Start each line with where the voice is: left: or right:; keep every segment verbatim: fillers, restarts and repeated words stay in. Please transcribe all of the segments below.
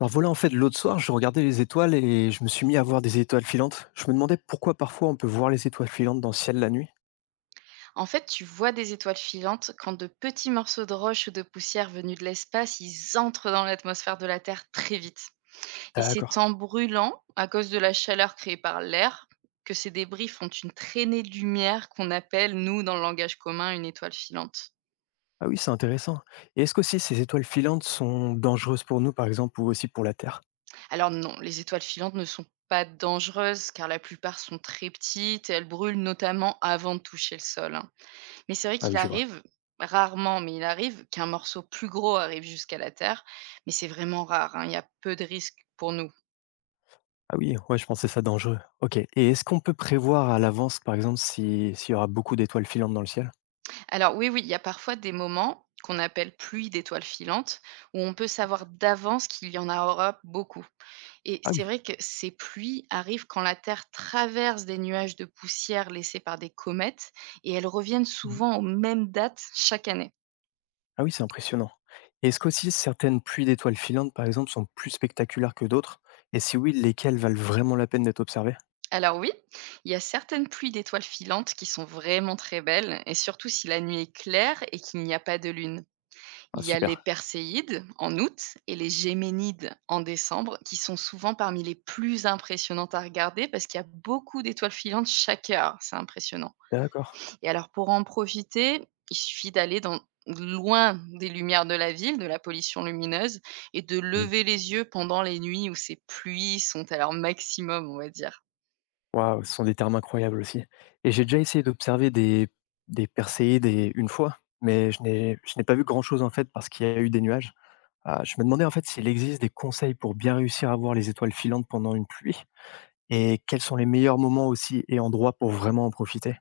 left: Alors voilà, en fait, l'autre soir, je regardais les étoiles et je me suis mis à voir des étoiles filantes. Je me demandais pourquoi parfois on peut voir les étoiles filantes dans le ciel la nuit.
right: En fait, tu vois des étoiles filantes quand de petits morceaux de roche ou de poussière venus de l'espace, ils entrent dans l'atmosphère de la Terre très vite. Et c'est
left: D'accord.
right: en brûlant, à cause de la chaleur créée par l'air, que ces débris font une traînée de lumière qu'on appelle, nous, dans le langage commun, une étoile filante.
left: Ah oui, c'est intéressant. Et est-ce qu'aussi ces étoiles filantes sont dangereuses pour nous, par exemple, ou aussi pour la Terre?
right: Alors non, les étoiles filantes ne sont pas dangereuses car la plupart sont très petites et elles brûlent notamment avant de toucher le sol, hein. Mais c'est vrai
left: Ah oui,
right: qu'il
left: je vois.
right: arrive, rarement, mais il arrive qu'un morceau plus gros arrive jusqu'à la Terre, mais c'est vraiment rare, hein, il y a peu de risques pour nous.
left: Ah oui, ouais, je pensais ça dangereux. Ok. Et est-ce qu'on peut prévoir à l'avance, par exemple, si- s'il y aura beaucoup d'étoiles filantes dans le ciel?
right: Alors oui, oui, il y a parfois des moments qu'on appelle pluie d'étoiles filantes, où on peut
left: Ok.
right: savoir d'avance qu'il y en aura beaucoup. Et
left: Ah
right: c'est
left: oui.
right: vrai que ces pluies arrivent quand la Terre traverse des nuages de poussière laissés par des comètes, et elles reviennent
left: Mhm.
right: souvent aux mêmes dates chaque année.
left: Ah oui, c'est impressionnant. Et est-ce qu'aussi certaines pluies d'étoiles filantes, par exemple, sont plus spectaculaires que d'autres? Et si oui, lesquelles valent vraiment la peine d'être observées?
right: Alors oui, il y a certaines pluies d'étoiles filantes qui sont vraiment très belles, et surtout si la nuit est claire et qu'il n'y a pas de lune.
left: Ah
right: Il y a
left: super.
right: les Perséides en août et les Géménides en décembre, qui sont souvent parmi les plus impressionnantes à regarder parce qu'il y a beaucoup d'étoiles filantes chaque heure. C'est impressionnant.
left: D'accord.
right: Et alors pour en profiter, il suffit d'aller dans loin des lumières de la ville, de la pollution lumineuse, et de
left: Mmh.
right: lever les yeux pendant les nuits où ces pluies sont à leur maximum, on va dire.
left: Waouh, ce sont des termes incroyables aussi, et j'ai déjà essayé d'observer des des perséides, et une fois, mais je n'ai je n'ai pas vu grand-chose, en fait, parce qu'il y a eu des nuages. Heu, je me demandais, en fait, s'il existe des conseils pour bien réussir à voir les étoiles filantes pendant une pluie, et quels sont les meilleurs moments aussi et endroits pour vraiment en profiter?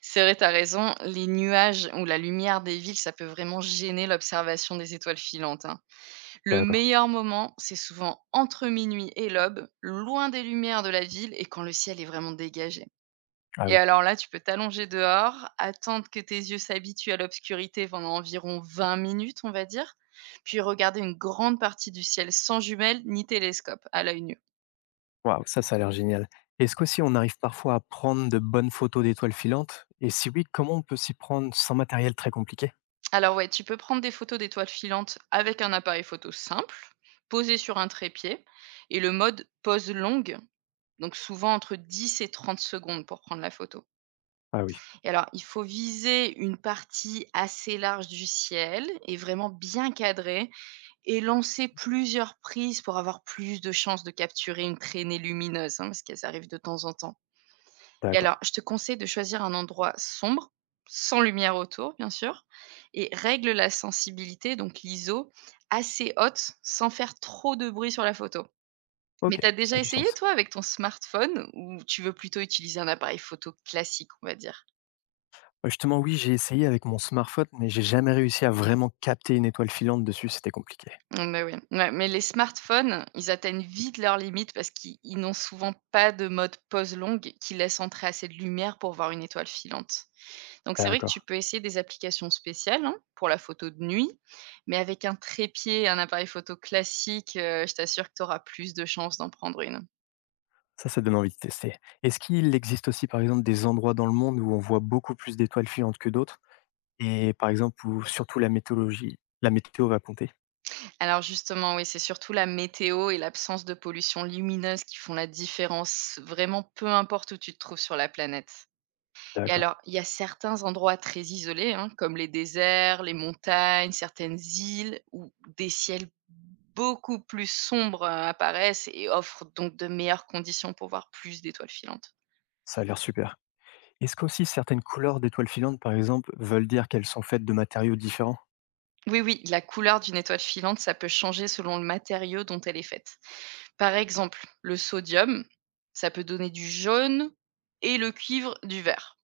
right: C'est vrai, t'as raison, les nuages ou la lumière des villes, ça peut vraiment gêner l'observation des étoiles filantes, hein. Le
left: D'accord.
right: meilleur moment, c'est souvent entre minuit et l'aube, loin des lumières de la ville et quand le ciel est vraiment dégagé.
left: Ah
right: Et
left: oui.
right: alors là, tu peux t'allonger dehors, attendre que tes yeux s'habituent à l'obscurité pendant environ vingt minutes, on va dire, puis regarder une grande partie du ciel sans jumelles ni télescope à l'œil nu.
left: Waouh, ça, ça a l'air génial. Est-ce qu'aussi on arrive parfois à prendre de bonnes photos d'étoiles filantes, et si oui, comment on peut s'y prendre sans matériel très compliqué?
right: Alors ouais, tu peux prendre des photos d'étoiles filantes avec un appareil photo simple, posé sur un trépied, et le mode pose longue, donc souvent entre dix et trente secondes pour prendre la photo.
left: Ah oui,
right: Et alors, il faut viser une partie assez large du ciel et vraiment bien cadrée, et lancer plusieurs prises pour avoir plus de chances de capturer une traînée lumineuse, hein, parce qu'elles arrivent de temps en temps. Et alors,
left: d'accord.
right: je te conseille de choisir un endroit sombre, sans lumière autour, bien sûr, et règle la sensibilité, donc l'I S O, assez haute, sans faire trop de bruit sur la photo. Mais
left: OK,
right: t'as
left: ça
right: déjà
left: a du
right: essayé,
left: sens.
right: toi, avec ton smartphone, ou tu veux plutôt utiliser un appareil photo classique, on va dire?
left: Bah, justement, oui, j'ai essayé avec mon smartphone, mais j'ai jamais réussi à vraiment capter une étoile filante dessus, c'était compliqué.
right: Mmh, bah, oui. Ouais, mais les smartphones, ils atteignent vite leurs limites parce qu'ils ils n'ont souvent pas de mode pose longue qui laisse entrer assez de lumière pour voir une étoile filante. Donc c'est vrai que
left: D'accord.
right: tu peux essayer des applications spéciales, hein, pour la photo de nuit, mais avec un trépied et un appareil photo classique, heu, je t'assure que tu auras plus de chances d'en prendre une.
left: Ça, ça donne envie de tester. Est-ce qu'il existe aussi, par exemple, des endroits dans le monde où on voit beaucoup plus d'étoiles filantes que d'autres? Et par exemple, où surtout la météorologie, la météo va compter?
right: Alors justement, oui, c'est surtout la météo et l'absence de pollution lumineuse qui font la différence, vraiment peu importe où tu te trouves sur la planète. Et
left: D'accord.
right: alors, il y a certains endroits très isolés, hein, comme les déserts, les montagnes, certaines îles, où des ciels beaucoup plus sombres, heu, apparaissent et offrent donc de meilleures conditions pour voir plus d'étoiles filantes.
left: Ça a l'air super. Est-ce qu'aussi certaines couleurs d'étoiles filantes, par exemple, veulent dire qu'elles sont faites de matériaux différents?
right: Oui, oui, la couleur d'une étoile filante, ça peut changer selon le matériau dont elle est faite. Par exemple, le sodium, ça peut donner du jaune et le cuivre, du vert.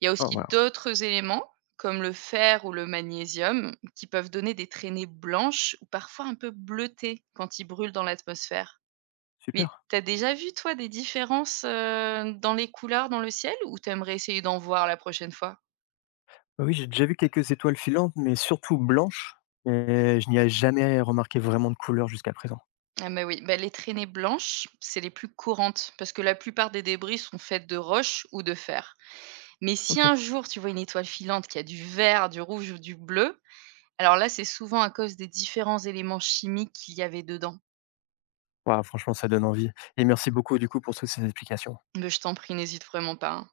right: Il y a
left: Oh,
right: aussi
left: wow.
right: d'autres éléments, comme le fer ou le magnésium, qui peuvent donner des traînées blanches ou parfois un peu bleutées quand ils brûlent dans l'atmosphère.
left: Super.
right: Mais t'as déjà vu, toi, des différences euh, dans les couleurs dans le ciel ou t'aimerais essayer d'en voir la prochaine fois?
left: Bah oui, j'ai déjà vu quelques étoiles filantes, mais surtout blanches. Et je n'y ai jamais remarqué vraiment de couleur jusqu'à présent.
right: Ah bah oui, bah les traînées blanches, c'est les plus courantes, parce que la plupart des débris sont faits de roches ou de fer. Mais si
left: Ok.
right: un jour tu vois une étoile filante qui a du vert, du rouge ou du bleu, alors là c'est souvent à cause des différents éléments chimiques qu'il y avait dedans.
left: Waouh, franchement, ça donne envie, et merci beaucoup, du coup, pour toutes ces explications.
right: Mais je t'en prie, n'hésite vraiment pas, hein.